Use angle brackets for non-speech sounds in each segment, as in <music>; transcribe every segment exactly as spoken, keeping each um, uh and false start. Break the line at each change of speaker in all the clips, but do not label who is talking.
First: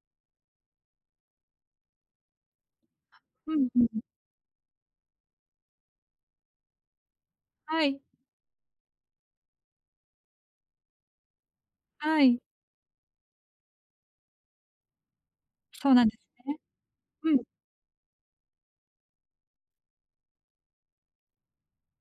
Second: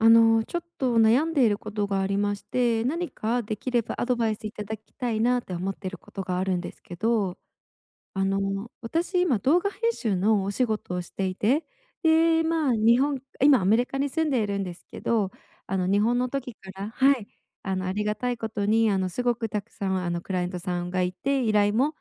あの、ちょっと悩んでいることがありまして、何か
ふ
で
ん
き
ふ
れ
ん、
ば
ふ。
アドバイス頂きたいなって思ってることがあるんですけど。
はい。
あの、私、今、動画編集のお仕事をしていて、
はい。
で、まあ、日本今、アメリカに住んでいるんですけど、あの、
そう
日
なんで
本の
す
時
ね。
から、はい、
うん。
あの、ありがたいことに、あの、すごく沢山、あの、クライアントさんがいて、依頼も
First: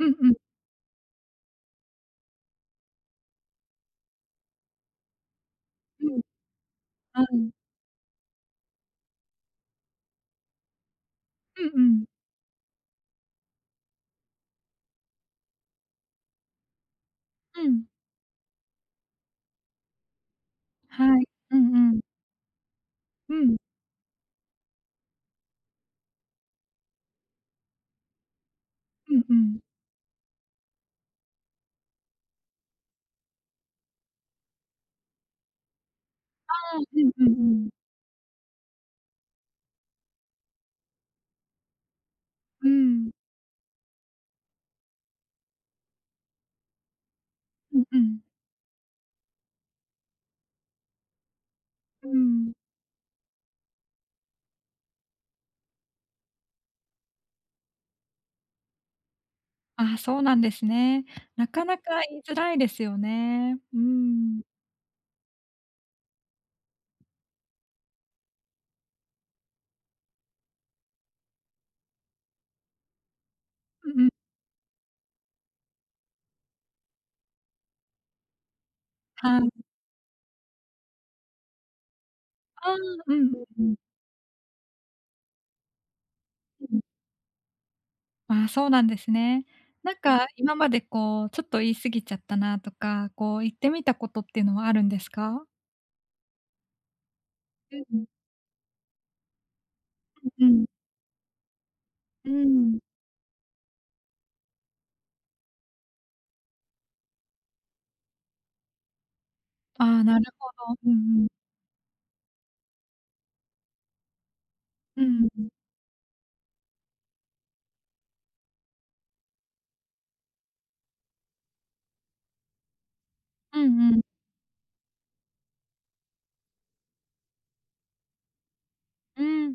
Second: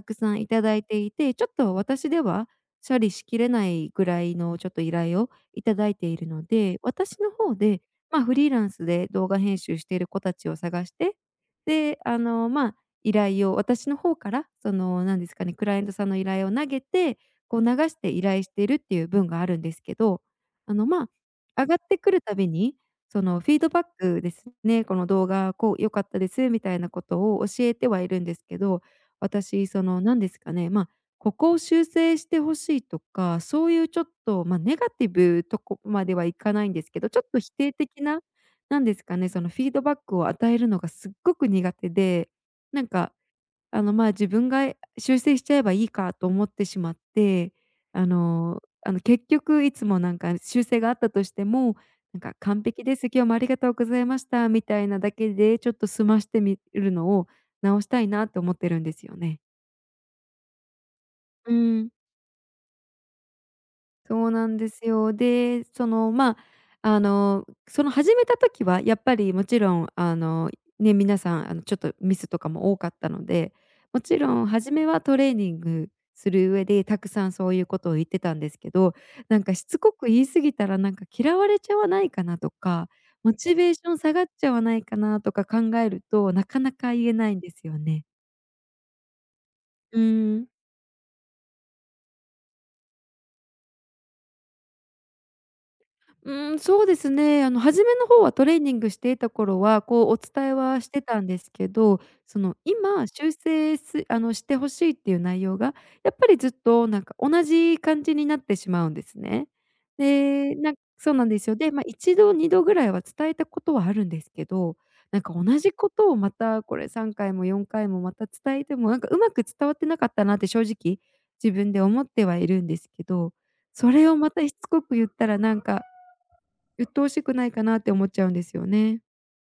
うんうん。
山頂いていて、ちょっと私では処理しきれないぐらいのちょっと依頼を頂いて
う
い
ん。
るので、私
ああ、
の
うん。
方で、まあ、フリーランスで動画編集している子たちを探して、
うんう
で、
ん。
あの、まあ依頼を私の方から、その、なんですかね、クライアントさんの依頼を投げて、こう
う
流
ん。
して依頼しているっていう分があるんですけど、あの、ま
はい。う
あ、上
ん
がっ
う
て
ん。
くるたびに、そ
う
の、フィ
ん。
ードバックですね、この動画、こう、良かったですみたいなことを教えてはいるんですけど、
うんうん。
私、その、なんですかね、ま、ここを修正して欲しいとか、そうゆうちょっと、ま、ネガティブ、とこまではいか
あ
ないん
あ。
ですけ
う
ど、
ん
ちょ
うん
っと否
うん。
定的な、なんですかね、その、フィードバックを与えるのがすっごく苦手で、
うー
なん
ん。
か、あの、まあ、自分がや修正しちゃえばいいかと思ってしまって、
うんう
あ
ん。
のあの、結局いつもなんか、修正があったとしても、
う
なんか、
ん。
「完璧です。今日もありがとうございました」みたいなだけでちょっと済ましてみいるのを直したいなと思ってるんですよね。
ああ、そうなんですね。な
うー
かなか
ん。
言いづらいですよね。うー
そう
ん。
なんですよ。で、その、まあ、あの、その始めた時はやっぱりもちろん、あの、ね、皆さん、あの、ちょっとミスとかも多かったので、
う
も
ん。
ちろん初めはトレーニングする上で沢山そういうことを言ってたんですけど、
は
なんか、
い。
しつこく言い過ぎたら、なんか、嫌われちゃわないかなと
ああ、
か、
うん
モ
うん
チ
う
ベ
ん。
ーション下がっちゃわないかなとか考えると、なかな
うん。
か言えないんですよね。
ああ、そうなんですね。なん
う
か、
ーん。
今まで、こう、ちょっと言い過ぎちゃったなとか、こう、言ってみたことっていうのはあるんですか？
うーん、そうですね、あの、
う
初
ん
め
うん。
の方はトレーニングしていた頃は、こう、お
うん
伝え
うん。
はしてたんですけど、
うー
その、
ん。
今修正すあの、して欲しいっていう内容が、やっぱりずっとなんか同じ感じになってしまうんですね。
ああ、なるほ
で、なん
ど、うん
そう
う
な
ん。
んですよ。でまあ、一度、二度ぐらいは伝えたことはあるんですけど、
う
なん
ー
か
ん。
同じことをまた、これ、さんかいもよんかいもまた伝えても、なんか上手く伝わってなかったなって正直自分で思ってはいるんですけど。
うん
そ
うん。
れをまたしつこく言ったら、なんか、鬱陶しくないかなって思っちゃうんですよね。
うーん。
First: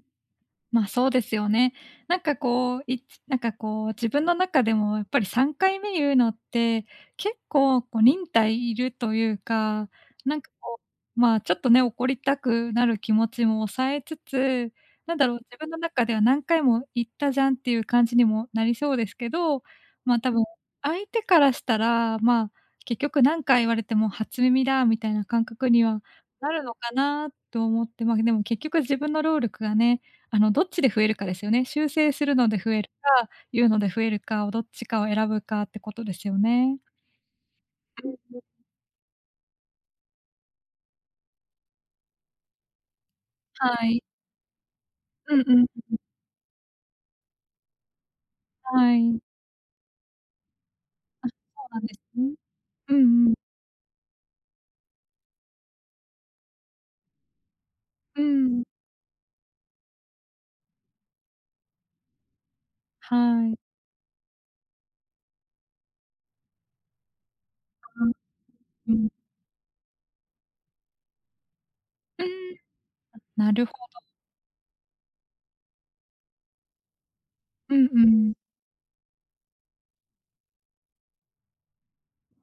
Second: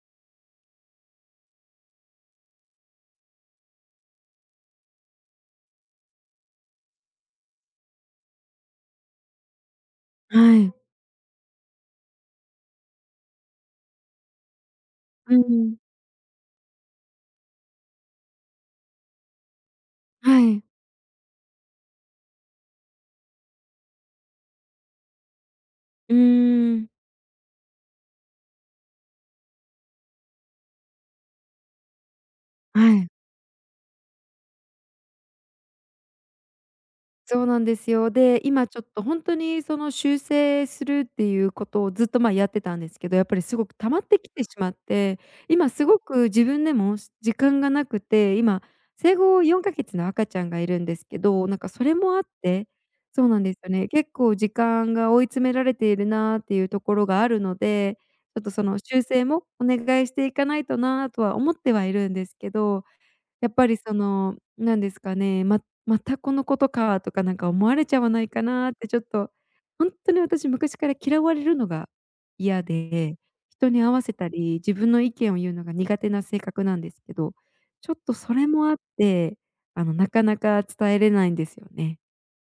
まあ、そうですよね。なんか、こう、いつなんか、こう、自分の中でもやっぱりさんかいめ言うのって、結構、こ、忍耐いるというか、なんか、
はい。
こう、まあ、ちょっとね、怒りたくなる気持ちも抑えつつ、何だ
う
ろ
ー
う、自分の
ん。
中では何回も言ったじゃんっていう感じにもなりそうですけど、まあ、多
は
分、
い。
相手からしたら、まあ、結局何回言われても初耳だみたいな感覚には
う
なるの
ーん。
かなと思って。まあ、でも結局自分の労力がね、あの、どっちで増えるかですよね。修正するので増える
はい。
か、言うので増えるかをどっちかを選ぶかってことですよね。
そうなんですよ。で、
<unintelligible>
今ちょっとほんとにその修正するっていうことをずっとまあ、やってたんですけど、やっぱりすごく
は
溜ま
い。
ってきてしまって、
うんうん
今す
うん。
ごく自分でも時間がなくて、今、
は
生
い。
後よんかげつの赤ちゃんがいるんですけ
あ、そ
ど、なんか
うな
そ
んで
れ
す
もあっ
ね。
て
う
そ
ん
う
うん。
なんですよね、結構時間が追い詰められているなっていうところがあるので、
うー
ちょっとそ
ん。
の、修正もお願いしていかないとなとは思ってはいるんですけど。
は
やっ
い。
ぱりその、なんですかね、ままたこの事か、とかなんか思われちゃわないかなってちょっ
<unintelligible>
と、ほんとに私昔から嫌われるのが
うーん。
嫌で、
なる
人
ほ
に合わ
ど。
せたり、自分の意見を言うのが苦手な性格なんですけど、
うん
ちょっ
う
とそ
ん。
れもあって、あの、なかなか伝えれないんですよね。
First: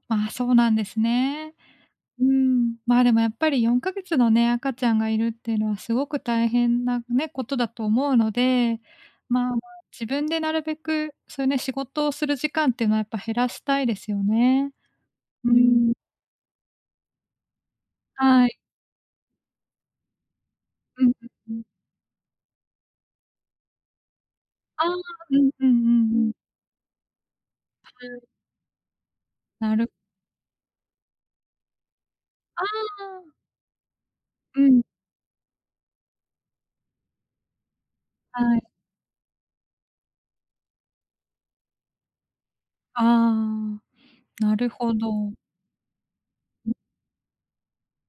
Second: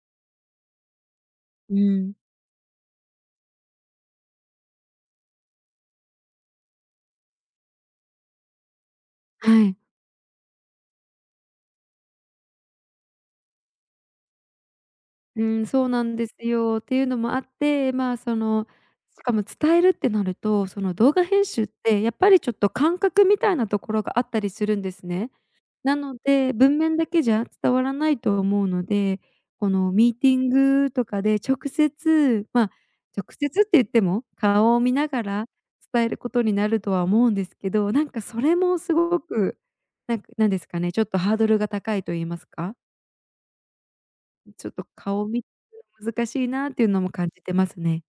ああ、そうなんですね。
うーん。
うん、まあ、でもやっぱりよんかげつのね、赤ちゃんがいるっていうのはすごく大変なね、ことだと思うので、ま
は
あ
い。
自分でなるべく、そういうね、仕事をする時間っていうのはやっぱ、減らしたいですよね。
う
うー
ーん、そう
ん。
なんですよ、っていうのもあって、まあそ
はい。
の、しかも伝えるってなると、その、
うん
動画編
うんう
集
ん。
ってやっぱりちょっと感覚みたいなところがあったりするん
ああ、
ですね。
うんうんう
な
ん
の
うん。
で文面だけじゃ伝わら
う
ない
ん。
と思うので、こ
なる
のミーティングとかで直接
あ
まあ直
あ。
接って言っても、
う
顔を
ん。
見ながら、伝えることになるとは思うんですけど、なんかそれ
はい。
もすごく、なんなんですかね、ちょっとハードルが高いと言いますか。
ああ、な
ち
る
ょっと
ほ
顔
ど。
み <unintelligible> 難しいなっていうのも感じてますね。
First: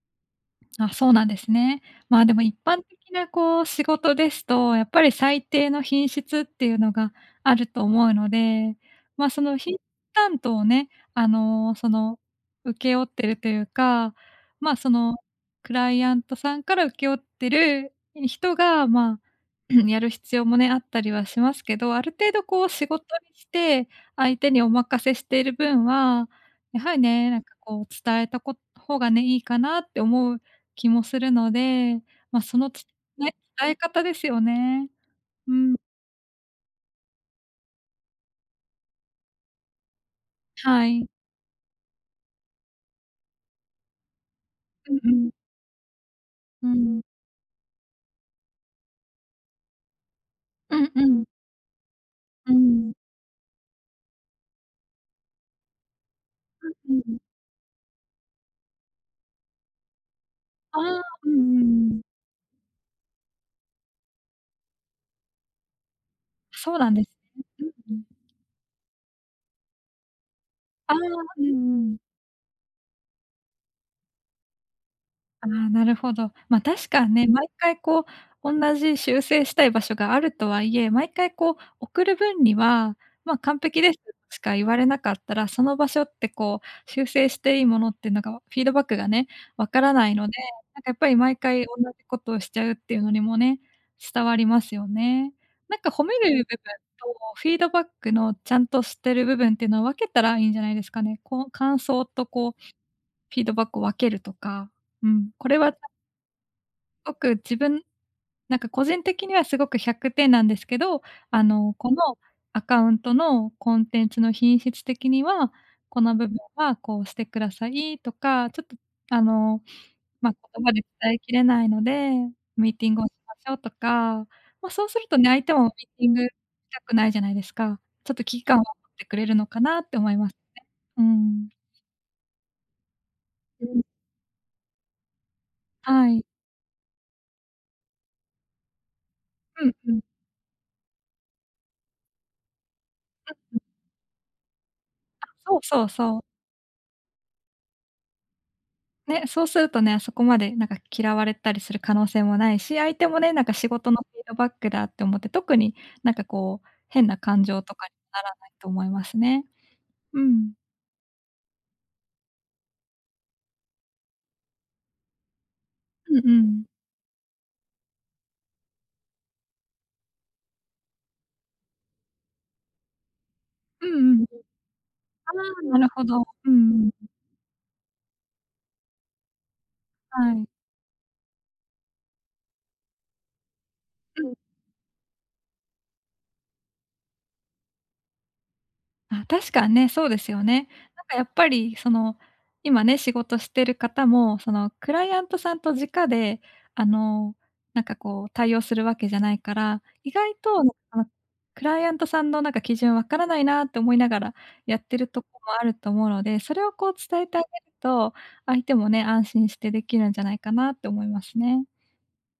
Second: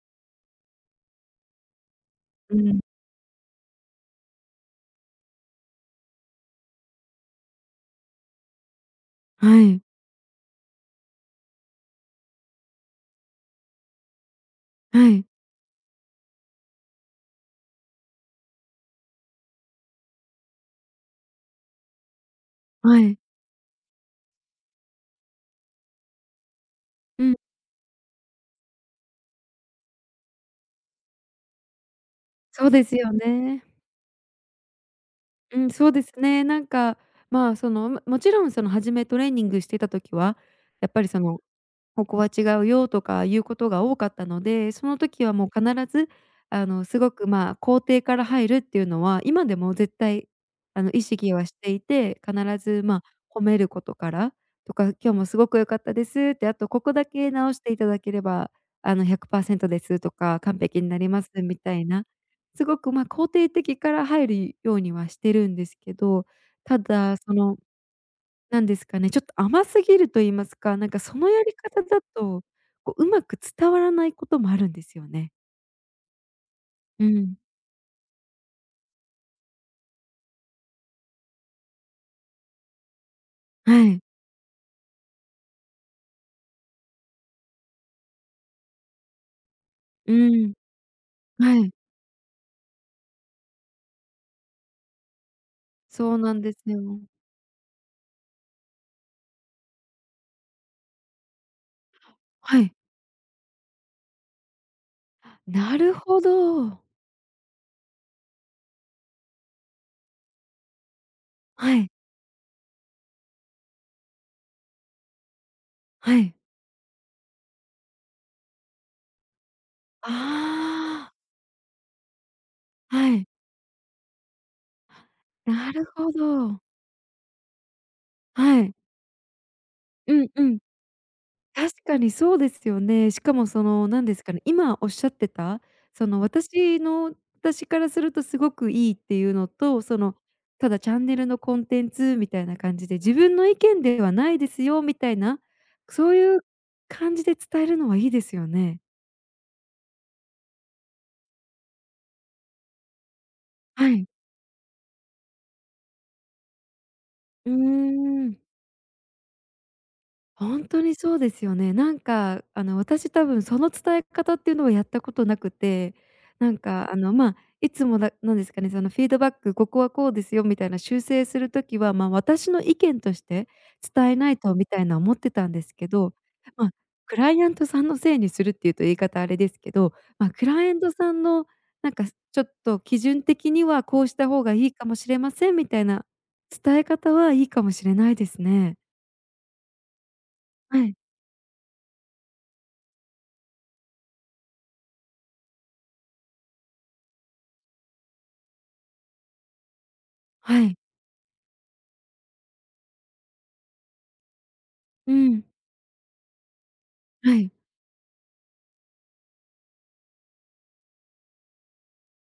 あ、そうなんですね。まあでも
う
一
ん。
般的なこう仕事ですと、やっぱり最低の品質っていうのがあると思うので、ま、その
は
品
い。
担当をね、あの、その、請け負っているというか、ま、そ
は
の、
い。
クライアントさんから請け負ってる人がまあ、<clears throat> やる必要もね、あったりはしますけど、ある程度こう仕
は
事
い。
にして相手にお任せしている分は、やはり
う
ね、
ん。
なんか、こう伝えたこ方がね、いいかなって思う気もするので、ま、そ
そ
の
うで
つ
すよ
ね、
ね。
伝え方ですよね。う
うん、
ん。
そうですね。なんかまあ、その、うま勿論その、初めトレーニングしてた時は、
は
やっぱ
い。
りその、ここは違うよとかいうことが多かったので、そ
う
の
んう
時
ん。
はもう必ず、あ
う
の、す
ん。
ごくまあ、肯定から入るっていうのは今でも絶対、
う
あの、
ん
意
うん。
識はしていて、
う
必ず
ん。
まあ、褒めることから、とか、今日もすごく良かったですって、あ
あ、
とこ
う
こだ
ん。
け直していただければ、あの、ひゃくパーセントですとか、完
あ
璧んな
あ。
りま
う
すみ
んう
たい
ん。
な。すごくまあ、肯定的から入り、ようにはしてるんですけど、
そ
た
うなんです
だその、
ね、うんうん。
なんですかね、ちょっと甘すぎると言いますか、なん
ああ、
かその
う
やり
ん
方
うん。
だと、こう上手く伝わらないこともあるんですよね。
ああ、なるほど。ま、確
う
かんね、
ん。
毎回こう同じ修正したい場所があるとはいえ、毎回こう送る分には、まあ完璧
は
です、
い。
しか言われなかったら、その場所ってこう修正していいものってなんかわフィードバックがね、分からな
う
いので、
ん。
なんかやっぱり毎
は
回
い。
同じことをしちゃうっていうのにもね、伝わりますよね。なんか褒
そ
め
うなん
る部
で
分
すよ。
とフィードバックのちゃんとしてる部分っていうのは分けたらいいんじゃないですかね。こう感想とこう、
はい。
フィードバックを分けるとか、うん、これは
な
<unintelligible>
るほど。
ごく自分なんか個人的にはすごくひゃくてんなんですけど、あの、
はい。
このアカウントのコンテンツの品質的には、この
は
部分
い。
はこうしてくださいとか、ちょっと、あの、
あ
まあ言葉で
あ。
伝えきれないので、ミーティングをし
はい。
ましょうとか。まあそうするとね、相手もミ
なる
ーティ
ほ
ングし
ど。
たくないじゃないですか。ちょっと危機感
は
を持
い。
ってくれるのかなって思
う
いま
ん
すね。
うん。
うん。
確かにそうですよね。しかもそ
うん。
の、なんですかね、今おっしゃってたそ
は
の
い。
私の私からするとすごく良いっていうの
うん
と、
う
そ
ん。
の、ただチャンネルのコンテンツみたいな感じで自
あ。
分の意
ん。
見ではないですよみたい
あ、
な、
そうそう
そう
そう。
いう感じで伝えるのはいいですよね。
ね、そうするとね、そこまでなんか嫌われたりする可能性もないし、相手もね、なんか仕
は
事の
い。
フィードバックだって思って、特に何かこう変な感
うー
情とかになら
ん。
ないと思いますね。うん。
ほんとにそうですよね。なんかあの、私多分その伝え方っていうのはやったことなくて、
うんう
なん
ん。
かあの、まあいつも、だ何ですかね、その、フィードバック、ここはこうですよみたいな修正する時は、まあ私の意見として
うん
伝え
うん。
ない
あ
とみたいな思ってたんです
あ、な
け
るほ
ど、
ど。う
まあ、
んうん。
クライアントさんのせいにするっていうと言い方あれですけど、まあ
は
く
い。
らいえんとさんの、なんかちょっと基準的にはこうし
う
た
ん。
方がいいかもしれませんみたいな、伝え方はいいかもしれないですね。
あ、確かんね、そうですよね。
はい。
なんかやっぱりその、今ね、仕事してる方も、その、クライアントさんと直であの、なんかこう対応するわけじゃないから、意外と
は
あの、
い。
その、クライアントさんのなんか、基準分からないなと思いながらやってる
う
とこ
ん。
もあると思うので、それをこう伝え
は
てあげ
い。
ると、相手もね、安心してできるんじゃないかなって思いますね。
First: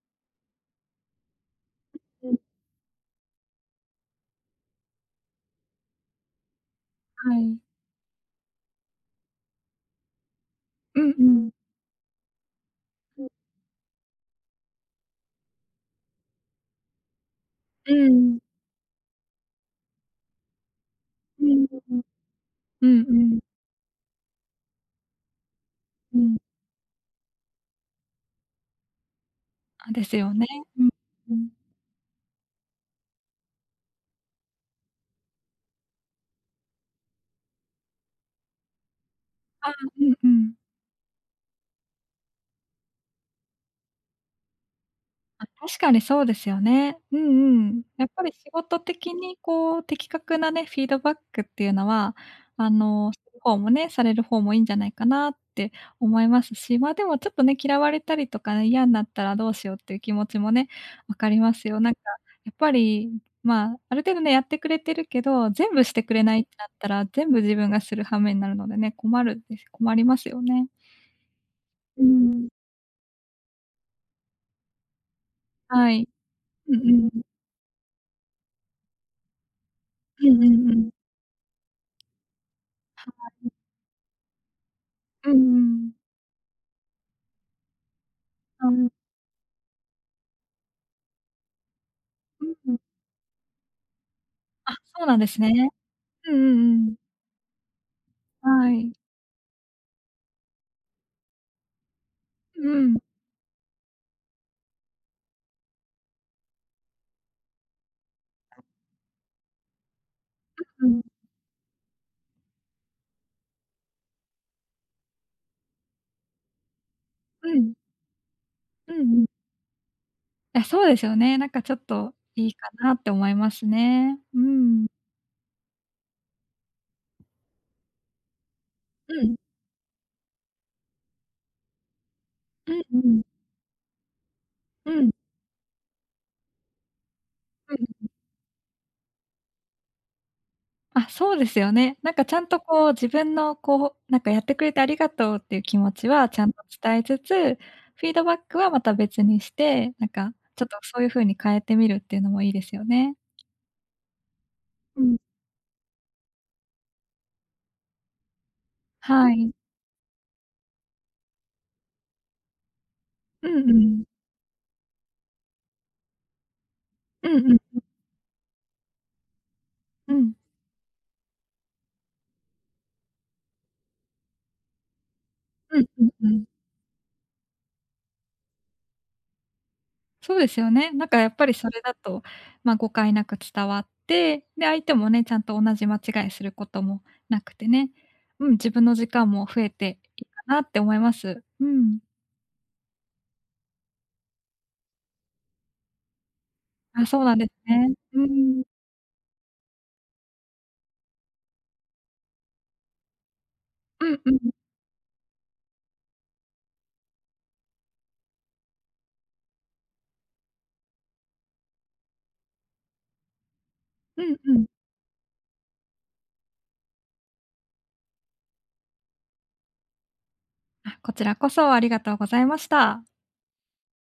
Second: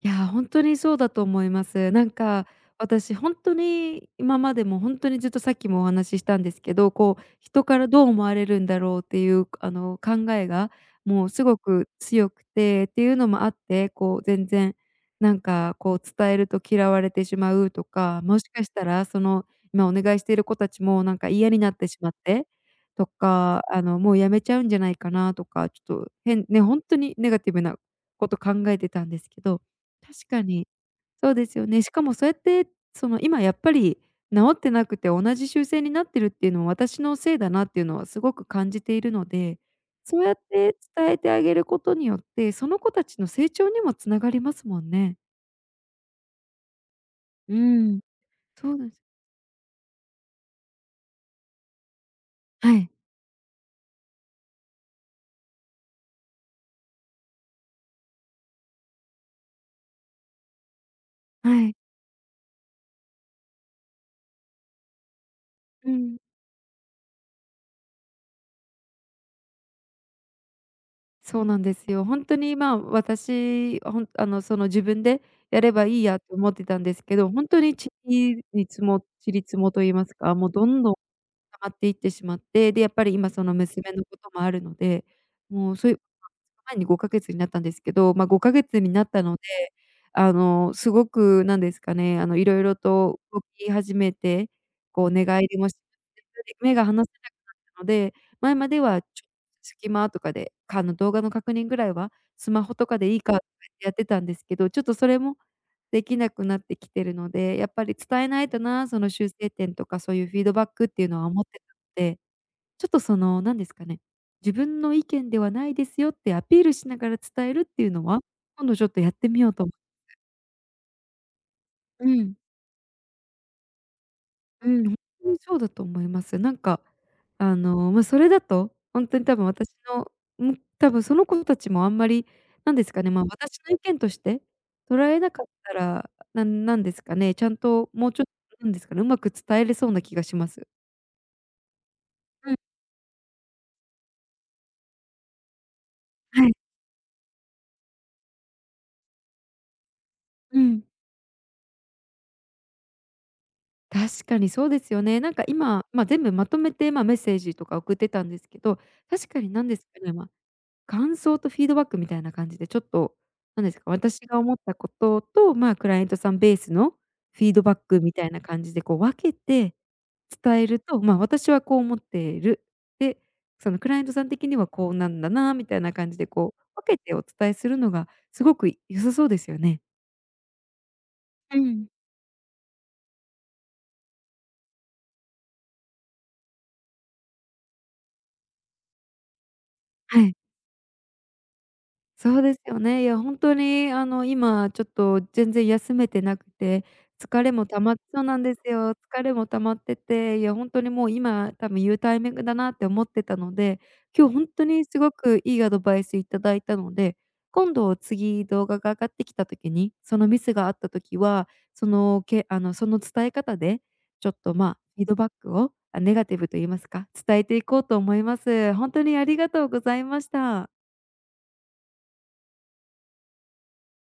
いや、ほんとにそうだと思います。なん
<unintelligible>
か、私ほんとに今までも、ほんとにずっとさっきもお話ししたんですけど、こう、
はい。
人からどう思われるんだろうっていうあの、考えが、
うんう
もうす
ん。
ごく強くて、っていうの
<unintelligible>
もあって、こう全然、なんかこう伝えると嫌われてしまうと
う
か、も
ん。
しかしたらその、今お願いしてる子達もなんか
う
嫌
ー
になってし
ん。
まって、
うんう
と
ん。
か、あの、もう辞めちゃうんじゃないかなとか、ちょっと
うん。
変ねほんとにネガティブなこと考えてたんですけど、
あ、で
確
すよ
か
ね。
に
うん
そ
う
うで
ん。
すよね、しかもそうやってその、今やっぱり、直ってなくて同じ修正になってるっていうのは私のせいだなっていうのはすごく感じているので、
ああ、うん
そう
う
やっ
ん。
て伝えてあげることによって、その子たちの成長にも繋がりますもんね。
まあ、確かにそうですよね。う
う
んうん。
ん、
やっぱり仕
そう
事
です
的にこう、的確なね、フィードバックっていうのは、あ
はい。
の、する方もね、される方もいいんじゃないかなって思いますし、まあでもちょっとね、嫌われたりとか、嫌んなったらどうしようっていう気持ちもね、分かり
は
ます
い。
よ。なんか、やっぱり、まあ、ある程度ね、やってくれてるけど、全部
う
してく
ん。
れないってなったら、全部自分がする羽目になるのでね、困るんで困りますよね。
そうなんです
う
よ、
ー
ほんと
ん。
にまあ、私ほんあの、その、自分でやれば
は
いい
い。
やと思って
う
た
ん
んです
う
け
ん。
ど、ほんとにちりにつもちりつもと言います
うん
か、も
う
うど
んう
ん
ん。
どん、溜まっていってしまって、でやっぱり今そ
<unintelligible>
の娘のこともあるので、
うんう
もうそうい
ん。
う <unintelligible> 前にごかげつになったんですけど、まあごかげつに
<unintelligible>
なったので、あの、すごく、なんですかね、あの、
う
色
ー
々
ん。
と動き始めて、
あ、そ
こ
う
う
なん
寝
です
返りも
ね。
<unintelligible>
うんう
目が
んうん。
離せなくなったので、前ま
は
で
い。
はちょっ隙間とかで、かの動画の確認ぐらいは、スマ
う
ホと
ん。
かでいいか <unintelligible> やってたんですけど、ちょっとそれも、できなくなってきてるので、やっぱり伝えないとな、その、修正点とかそういうフィードバックっていう
<unintelligible>
のは思ってたので。ちょっとその、なんですかね、自分の意見ではないですよってアピールしながら伝
う
えるっ
ん。
ていうのは、今度ちょっ
うん
とやっ
うん。
てみようと
あ、そうですよね。なんかちょっ
う
と
ん。
いいかなって思いますね。う
うん、
ん。
にそうだと思います。なんか、あの、まあそれだと、ほん
う
とに多
ん。
分私の、ん、多分その子達もあんまり
う
なん
ん
です
う
かね、ま
ん。
あ、私の意見として、
う
捉
ん。
えなかったらなんなんですかね、ちゃん
う
と、
ん。
もうちょっとなんですかね、上手く伝えれそうな気がします。
あ、そうですよね。なんかちゃん
うん。
とこう、自分のこう、なんかやってくれてありがとうっていう気持ちはちゃ
は
ん
い。
と伝えつつ、フィードバックはまた別にして、なんか、
う
ちょっと
ん。
そういう風に変えてみるっていうのもいいですよね。
確かにそうです
う
よ
ん。
ね、なんか今、まあ、全部まとめてまあ、メッセージとか送ってたんですけど、確
は
かに
い。
なんですかね、ま、感想とフィードバックみたいな感じでちょっと、
う
なん
ん
で
う
すか、
ん。
私が思ったことと、まあ、クライアントさんべースの
うん
フ
う
ィ
ん
ードバ
う
ッ
ん。
クみたいな感じでこう分けて、
うん。
伝えると、まあ、私はこう思っている。で、その、クライアントさん的にはこうなんだなみた
う
い
ん
な
うん
感じで
うん。
こう、分けてお伝えするのがすごく良さそうですよね。
そうですよね。なんかやっぱり
う
それ
ん。
だとまあ、誤解なく伝わって、で、相手もね、ちゃんと同じ間違いすることもなくてね。うん、自分の時間も増えて
は
いい
い。
かなって思います。うん。
そうですよね、いやほんとにあの、今ちょっと全然休めてなくて、
あ、そうなん
疲
です
れも溜
ね。
ま
う
そうなんで
ー
す
ん。
よ、疲れも溜まってて、いやほんとにもう今、多分言うタイミングだなって思ってたので、
うん
今
う
日
ん
ほん
うん。
とにすごくいいアドバイス頂いたので、今度、次、動画が上がってきた時に、そのミスがあった時は、その、けあの、その伝え方で、
う
ちょっ
んう
とま
ん。
あ、フィードバックをあ、ネガティブと言いますか、伝えていこうと思います。ほんとにありがとうございました。
あ、こちらこそありがとうございました。